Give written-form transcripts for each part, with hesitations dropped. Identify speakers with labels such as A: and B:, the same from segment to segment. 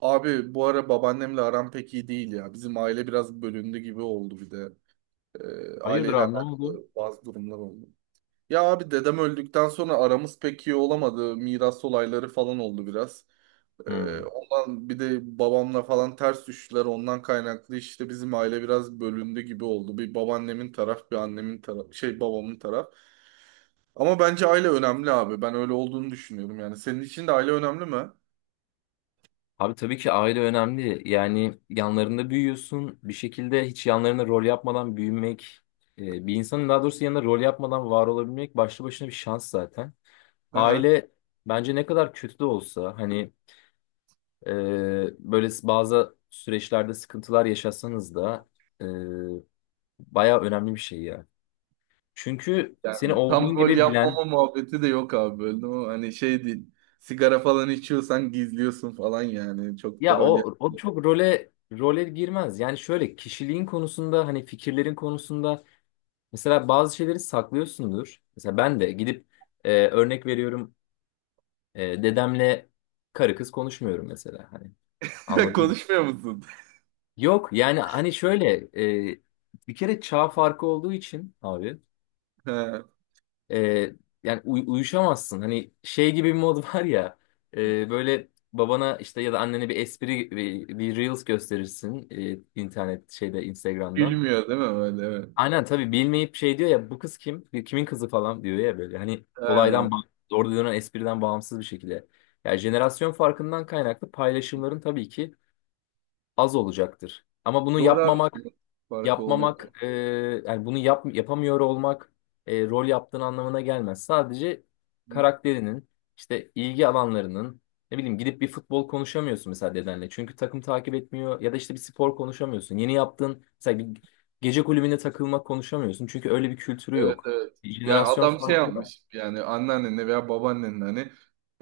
A: Abi bu ara babaannemle aram pek iyi değil ya. Bizim aile biraz bölündü gibi oldu bir de.
B: Hayırdır
A: Aileyle
B: abi ne oldu?
A: alakalı bazı durumlar oldu. Ya abi dedem öldükten sonra aramız pek iyi olamadı. Miras olayları falan oldu biraz.
B: Hmm.
A: Ondan bir de babamla falan ters düştüler. Ondan kaynaklı işte bizim aile biraz bölündü gibi oldu. Bir babaannemin taraf, bir annemin taraf, şey babamın taraf. Ama bence aile önemli abi. Ben öyle olduğunu düşünüyorum yani. Senin için de aile önemli mi?
B: Abi tabii ki aile önemli. Yani yanlarında büyüyorsun. Bir şekilde hiç yanlarında rol yapmadan büyümek, bir insanın daha doğrusu yanında rol yapmadan var olabilmek başlı başına bir şans zaten.
A: Aha.
B: Aile bence ne kadar kötü de olsa hani e, böyle bazı süreçlerde sıkıntılar yaşasanız da e, bayağı önemli bir şey ya. Çünkü seni
A: Yani tam
B: olduğun
A: gol
B: gibi bilen.
A: yapmama muhabbeti de yok abi, böyle o hani şey değil. Sigara falan içiyorsan gizliyorsun falan yani. Çok da
B: Ya
A: rol yap.
B: o çok role girmez. Yani şöyle kişiliğin konusunda hani fikirlerin konusunda mesela bazı şeyleri saklıyorsundur. Mesela ben de gidip örnek veriyorum dedemle karı kız konuşmuyorum mesela hani anladın mı?
A: Konuşmuyor musun?
B: Yok yani hani şöyle e, bir kere çağ farkı olduğu için abi
A: Ha.
B: e, yani uyuşamazsın. Hani şey gibi bir mod var ya böyle babana işte ya da annene bir espri bir Reels gösterirsin, internet şeyde Instagram'dan.
A: Gülmüyor değil mi böyle? Evet.
B: Aynen tabii bilmeyip şey diyor ya, bu kız kim? Kimin kızı falan diyor ya böyle. Hani
A: Ha.
B: olaydan orada dönen espriden bağımsız bir şekilde. Yani jenerasyon farkından kaynaklı paylaşımların tabii ki az olacaktır. Ama bunu
A: Doğru abi.
B: yapmamak
A: Farkı oluyor.
B: yapmamak yani bunu yapamıyor olmak rol yaptığın anlamına gelmez. Sadece
A: Hı?
B: karakterinin, işte ilgi alanlarının, ne bileyim gidip bir futbol konuşamıyorsun mesela dedenle. Çünkü takım takip etmiyor ya da işte bir spor konuşamıyorsun. Yeni yaptığın mesela bir gece kulübüne takılmak konuşamıyorsun. Çünkü öyle bir kültürü
A: Evet,
B: yok.
A: evet.
B: Bir
A: Ya
B: jenerasyon
A: adam şey
B: farkı.
A: yapmış yani anneannenle veya babaannenle hani,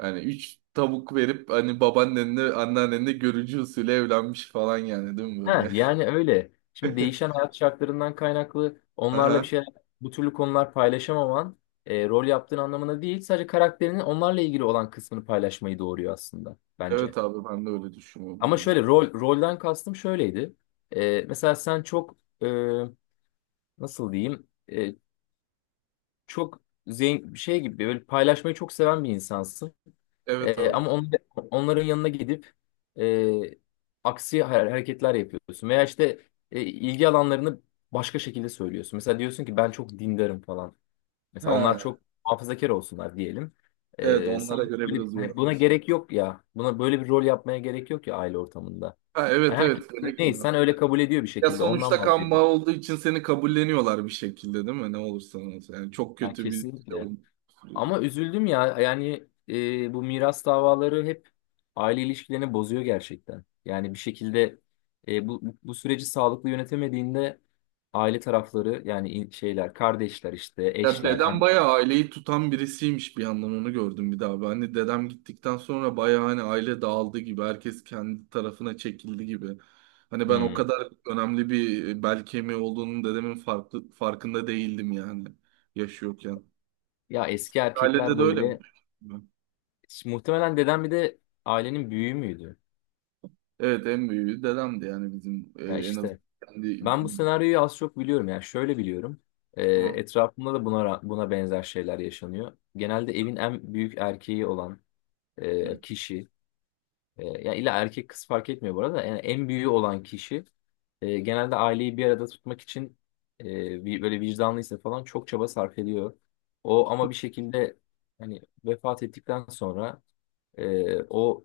A: yani üç tavuk verip hani babaannenle anneannenle görücü usulü evlenmiş falan yani, değil mi
B: Ha,
A: böyle?
B: yani öyle. Şimdi değişen hayat şartlarından kaynaklı onlarla bir
A: Aha.
B: şeyler, bu türlü konular paylaşamaman rol yaptığın anlamına değil, sadece karakterinin onlarla ilgili olan kısmını paylaşmayı doğuruyor aslında bence.
A: Evet abi, ben de öyle düşünüyorum
B: Ama
A: yani.
B: şöyle rolden kastım şöyleydi. Mesela sen çok e, nasıl diyeyim çok zengin şey gibi böyle paylaşmayı çok seven bir insansın.
A: Evet abi.
B: Ama onların yanına gidip e, aksi hareketler yapıyorsun. Veya işte ilgi alanlarını başka şekilde söylüyorsun. Mesela diyorsun ki ben çok dindarım falan. Mesela onlar
A: Ha,
B: çok hafızakar olsunlar diyelim.
A: evet,
B: Sen
A: onlara göre
B: böyle
A: biraz
B: hani buna
A: uyarlıyoruz.
B: gerek yok ya. Buna böyle bir rol yapmaya gerek yok ya aile ortamında.
A: Ha,
B: Yani
A: evet,
B: herkes
A: evet,
B: neyse
A: gerekmiyor.
B: sen öyle kabul ediyor bir
A: Ya
B: şekilde. Ondan
A: sonuçta kan bağı
B: bahsediyorum.
A: olduğu için seni kabulleniyorlar bir şekilde, değil mi? Ne olursa olsun. Yani çok
B: Yani
A: kötü bir şey
B: kesinlikle.
A: olmuş.
B: Ama üzüldüm ya. Yani bu miras davaları hep aile ilişkilerini bozuyor gerçekten. Yani bir şekilde bu süreci sağlıklı yönetemediğinde aile tarafları yani şeyler, kardeşler işte,
A: Ya
B: eşler,
A: dedem
B: an.
A: bayağı aileyi tutan birisiymiş, bir yandan onu gördüm bir daha. Ben hani dedem gittikten sonra bayağı hani aile dağıldı gibi. Herkes kendi tarafına çekildi gibi. Hani ben o
B: Hmm.
A: kadar önemli bir bel kemiği olduğunun dedemin farkında değildim yani yaşıyorken.
B: Ya eski
A: Ailede
B: erkekler
A: de öyle mi?
B: böyle muhtemelen dedem bir de ailenin büyüğü müydü?
A: Evet, en büyüğü dedemdi yani bizim
B: Ya
A: en az
B: işte
A: kendi.
B: ben bu senaryoyu az çok biliyorum. Yani şöyle biliyorum.
A: Ha,
B: Etrafımda da buna buna benzer şeyler yaşanıyor. Genelde evin en büyük erkeği olan kişi. Ya illa erkek kız fark etmiyor bu arada. Yani en büyüğü olan kişi genelde aileyi bir arada tutmak için böyle vicdanlıysa falan çok çaba sarf ediyor. O ama bir şekilde hani vefat ettikten sonra o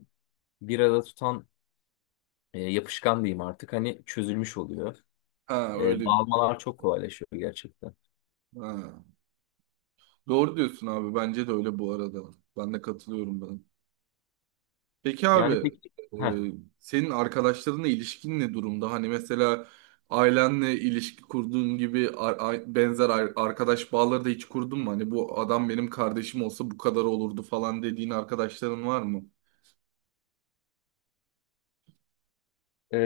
B: bir arada tutan yapışkan diyeyim artık hani çözülmüş oluyor.
A: ha, öyle
B: Dağılmalar çok kolaylaşıyor gerçekten.
A: ha. Doğru diyorsun abi, bence de öyle bu arada. Ben de katılıyorum ben. Peki abi,
B: Yani peki,
A: e,
B: heh,
A: senin arkadaşlarınla ilişkin ne durumda? Hani mesela ailenle ilişki kurduğun gibi benzer arkadaş bağları da hiç kurdun mu? Hani bu adam benim kardeşim olsa bu kadar olurdu falan dediğin arkadaşların var mı?
B: e,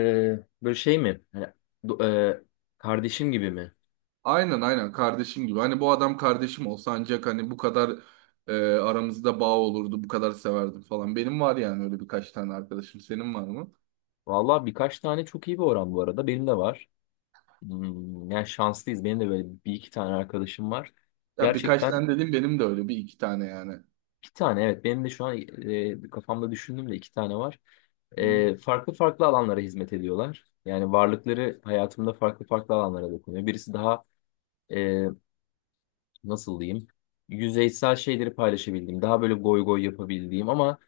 B: böyle şey mi? Hani, do- e, kardeşim gibi mi?
A: Aynen kardeşim gibi. Hani bu adam kardeşim olsa ancak hani bu kadar aramızda bağ olurdu, bu kadar severdim falan. Benim var yani öyle birkaç tane arkadaşım. Senin var mı?
B: Vallahi birkaç tane çok iyi bir oran bu arada. Benim de var. Hmm, yani şanslıyız. Benim de böyle bir iki tane arkadaşım var.
A: Ya birkaç
B: Gerçekten
A: tane dedim, benim de öyle bir iki tane yani.
B: iki tane, evet. Benim de şu an kafamda düşündüm de iki tane var.
A: Hı.
B: Farklı farklı alanlara hizmet ediyorlar. Yani varlıkları hayatımda farklı farklı alanlara dokunuyor. Birisi daha e, nasıl diyeyim yüzeysel şeyleri paylaşabildiğim, daha böyle goy goy yapabildiğim ama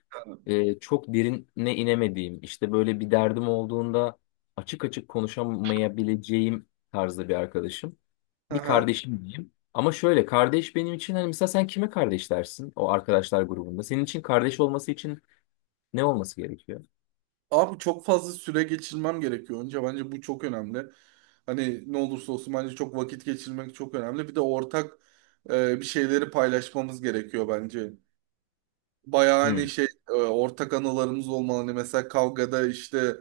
B: çok derine inemediğim, işte böyle bir derdim olduğunda açık açık konuşamayabileceğim tarzda bir arkadaşım. Bir
A: Aha.
B: kardeşim diyeyim. Ama şöyle kardeş benim için hani mesela sen kime kardeş dersin o arkadaşlar grubunda? Senin için kardeş olması için ne olması gerekiyor?
A: Abi çok fazla süre geçirmem gerekiyor önce. Bence bu çok önemli. Hani ne olursa olsun bence çok vakit geçirmek çok önemli. Bir de ortak bir şeyleri paylaşmamız gerekiyor bence. Bayağı hani
B: Hmm,
A: şey, ortak anılarımız olmalı. Hani mesela kavgada işte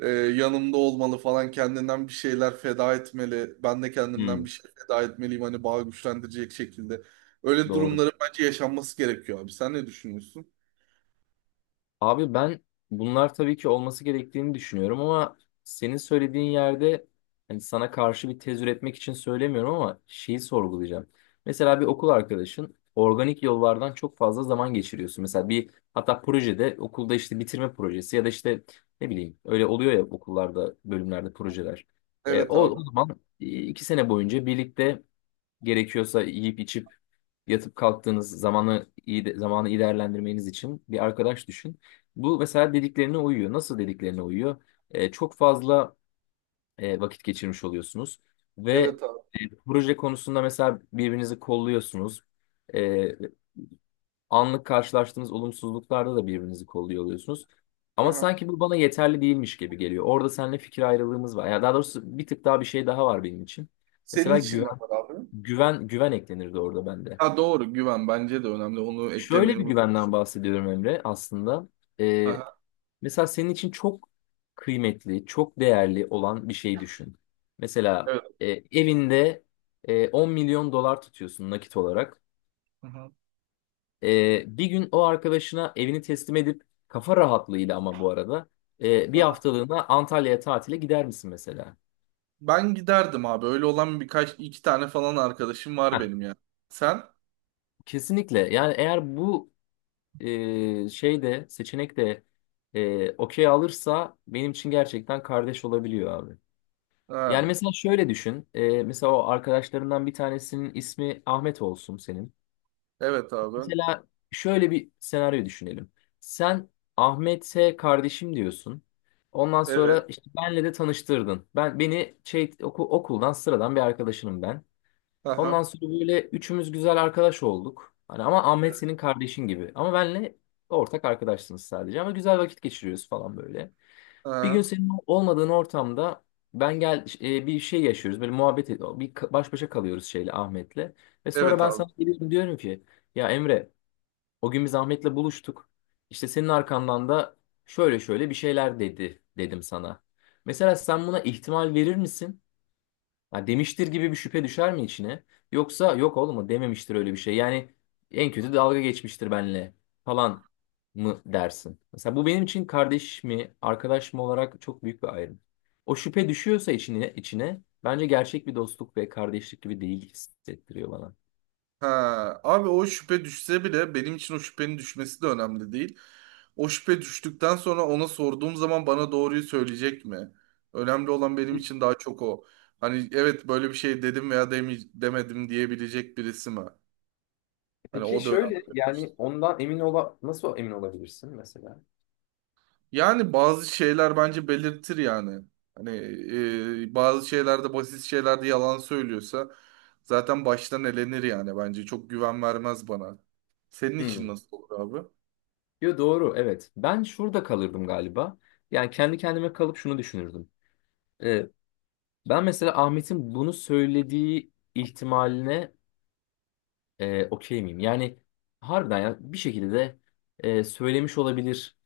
A: yanımda olmalı falan, kendinden bir şeyler feda etmeli. Ben de kendimden
B: hmm,
A: bir şey feda etmeliyim hani bağı güçlendirecek şekilde. Öyle
B: doğru.
A: durumların bence yaşanması gerekiyor abi. Sen ne düşünüyorsun?
B: Abi ben, bunlar tabii ki olması gerektiğini düşünüyorum ama senin söylediğin yerde, hani sana karşı bir tez üretmek için söylemiyorum ama şeyi sorgulayacağım. Mesela bir okul arkadaşın organik yollardan çok fazla zaman geçiriyorsun. Mesela bir hatta projede okulda işte bitirme projesi ya da işte ne bileyim öyle oluyor ya okullarda bölümlerde projeler. E,
A: Evet
B: o,
A: abi.
B: o zaman iki sene boyunca birlikte gerekiyorsa yiyip içip yatıp kalktığınız zamanı zamanı iyi değerlendirmeniz için bir arkadaş düşün. Bu mesela dediklerine uyuyor. Nasıl dediklerine uyuyor? Çok fazla vakit geçirmiş oluyorsunuz ve
A: Evet abi.
B: proje konusunda mesela birbirinizi kolluyorsunuz. Ee, anlık karşılaştığınız olumsuzluklarda da birbirinizi kolluyor oluyorsunuz.
A: Hı
B: Ama
A: hı.
B: sanki bu bana yeterli değilmiş gibi geliyor. Orada seninle fikir ayrılığımız var. Ya daha doğrusu bir tık daha bir şey daha var benim için.
A: Senin
B: Mesela
A: için de
B: güven
A: var abi.
B: güven güven eklenirdi orada bende.
A: Ha, doğru, güven bence de önemli. Onu
B: Şöyle
A: eklemeyi
B: bir
A: unut.
B: güvenden bahsediyorum Emre aslında.
A: Hı
B: Ee,
A: hı.
B: mesela senin için çok kıymetli, çok değerli olan bir şey düşün. Mesela
A: Evet.
B: e, evinde 10 milyon dolar tutuyorsun nakit olarak.
A: Hı hı.
B: Bir gün o arkadaşına evini teslim edip kafa rahatlığıyla ama bu arada
A: Hı
B: bir
A: hı.
B: haftalığına Antalya'ya tatile gider misin mesela?
A: Ben giderdim abi. Öyle olan birkaç iki tane falan arkadaşım var
B: Heh,
A: benim ya. Sen?
B: kesinlikle. Yani eğer bu şey de seçenek de okey alırsa benim için gerçekten kardeş olabiliyor abi. Yani
A: Ha,
B: mesela şöyle düşün. Mesela o arkadaşlarından bir tanesinin ismi Ahmet olsun senin.
A: evet abi.
B: Mesela şöyle bir senaryo düşünelim. Sen Ahmet'e kardeşim diyorsun. Ondan
A: Evet.
B: sonra işte benle de tanıştırdın. Ben beni şey okuldan sıradan bir arkadaşınım ben. Ondan
A: Aha.
B: sonra böyle üçümüz güzel arkadaş olduk. Hani ama Ahmet
A: Evet.
B: senin kardeşin gibi. Ama benle ortak arkadaşsınız sadece. Ama güzel vakit geçiriyoruz falan böyle. Bir gün
A: Aha.
B: senin olmadığın ortamda ben bir şey yaşıyoruz. Böyle muhabbet ediyor. Baş başa kalıyoruz şeyle Ahmet'le. Ve sonra
A: Evet
B: ben
A: abi.
B: sana geliyorum diyorum ki ya Emre, o gün biz Ahmet'le buluştuk. İşte senin arkandan da şöyle şöyle bir şeyler dedi dedim sana. Mesela sen buna ihtimal verir misin? Ha, demiştir gibi bir şüphe düşer mi içine? Yoksa yok oğlum o dememiştir öyle bir şey. Yani en kötü dalga geçmiştir benle falan mı dersin? Mesela bu benim için kardeş mi, arkadaş mı olarak çok büyük bir ayrım. O şüphe düşüyorsa içine, içine bence gerçek bir dostluk ve kardeşlik gibi değil hissettiriyor bana.
A: Ha. Abi o şüphe düşse bile benim için o şüphenin düşmesi de önemli değil. O şüphe düştükten sonra ona sorduğum zaman bana doğruyu söyleyecek mi? Önemli olan benim için daha çok o. Hani evet böyle bir şey dedim veya demedim diyebilecek birisi mi? Hani
B: Peki
A: o da önemli.
B: şöyle yani ondan emin ola nasıl emin olabilirsin mesela?
A: Yani bazı şeyler bence belirtir yani. Hani bazı şeylerde, basit şeylerde yalan söylüyorsa zaten baştan elenir yani bence. Çok güven vermez bana. Senin için
B: Hmm.
A: nasıl olur abi?
B: Yo doğru evet. Ben şurada kalırdım galiba. Yani kendi kendime kalıp şunu düşünürdüm. Ben mesela Ahmet'in bunu söylediği ihtimaline okey miyim? Yani harbiden ya bir şekilde de söylemiş olabilir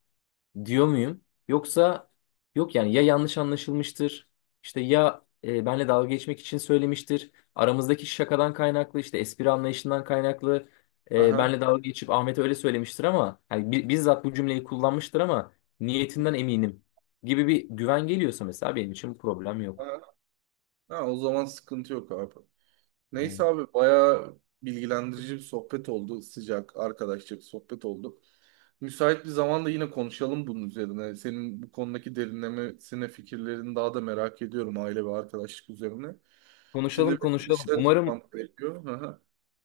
B: diyor muyum? Yoksa yok yani ya yanlış anlaşılmıştır işte ya benle dalga geçmek için söylemiştir. Aramızdaki şakadan kaynaklı işte espri anlayışından kaynaklı
A: Aha.
B: benle dalga geçip Ahmet'e öyle söylemiştir ama yani bizzat bu cümleyi kullanmıştır ama niyetinden eminim gibi bir güven geliyorsa mesela benim için problem yok.
A: Aha. Ha, o zaman sıkıntı yok abi. Neyse
B: Yani
A: abi, bayağı bilgilendirici bir sohbet oldu. Sıcak, arkadaşça bir sohbet oldu. Müsait bir zamanda yine konuşalım bunun üzerine. Senin bu konudaki derinlemesine fikirlerini daha da merak ediyorum, aile ve arkadaşlık üzerine. Şimdi
B: konuşalım,
A: benim bir
B: konuşalım.
A: dışarı
B: Umarım
A: çıkmam gerekiyor. Hı hı.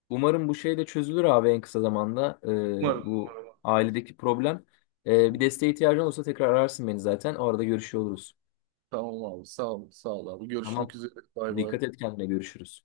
B: umarım bu şey de çözülür abi en kısa zamanda.
A: Umarım,
B: Bu
A: umarım.
B: ailedeki problem. Bir desteğe ihtiyacın olursa tekrar ararsın beni zaten. O arada görüşüyor oluruz.
A: Tamam abi, sağ ol, sağ ol abi. Görüşmek
B: Tamam.
A: üzere. Bay bay.
B: Dikkat et kendine, görüşürüz.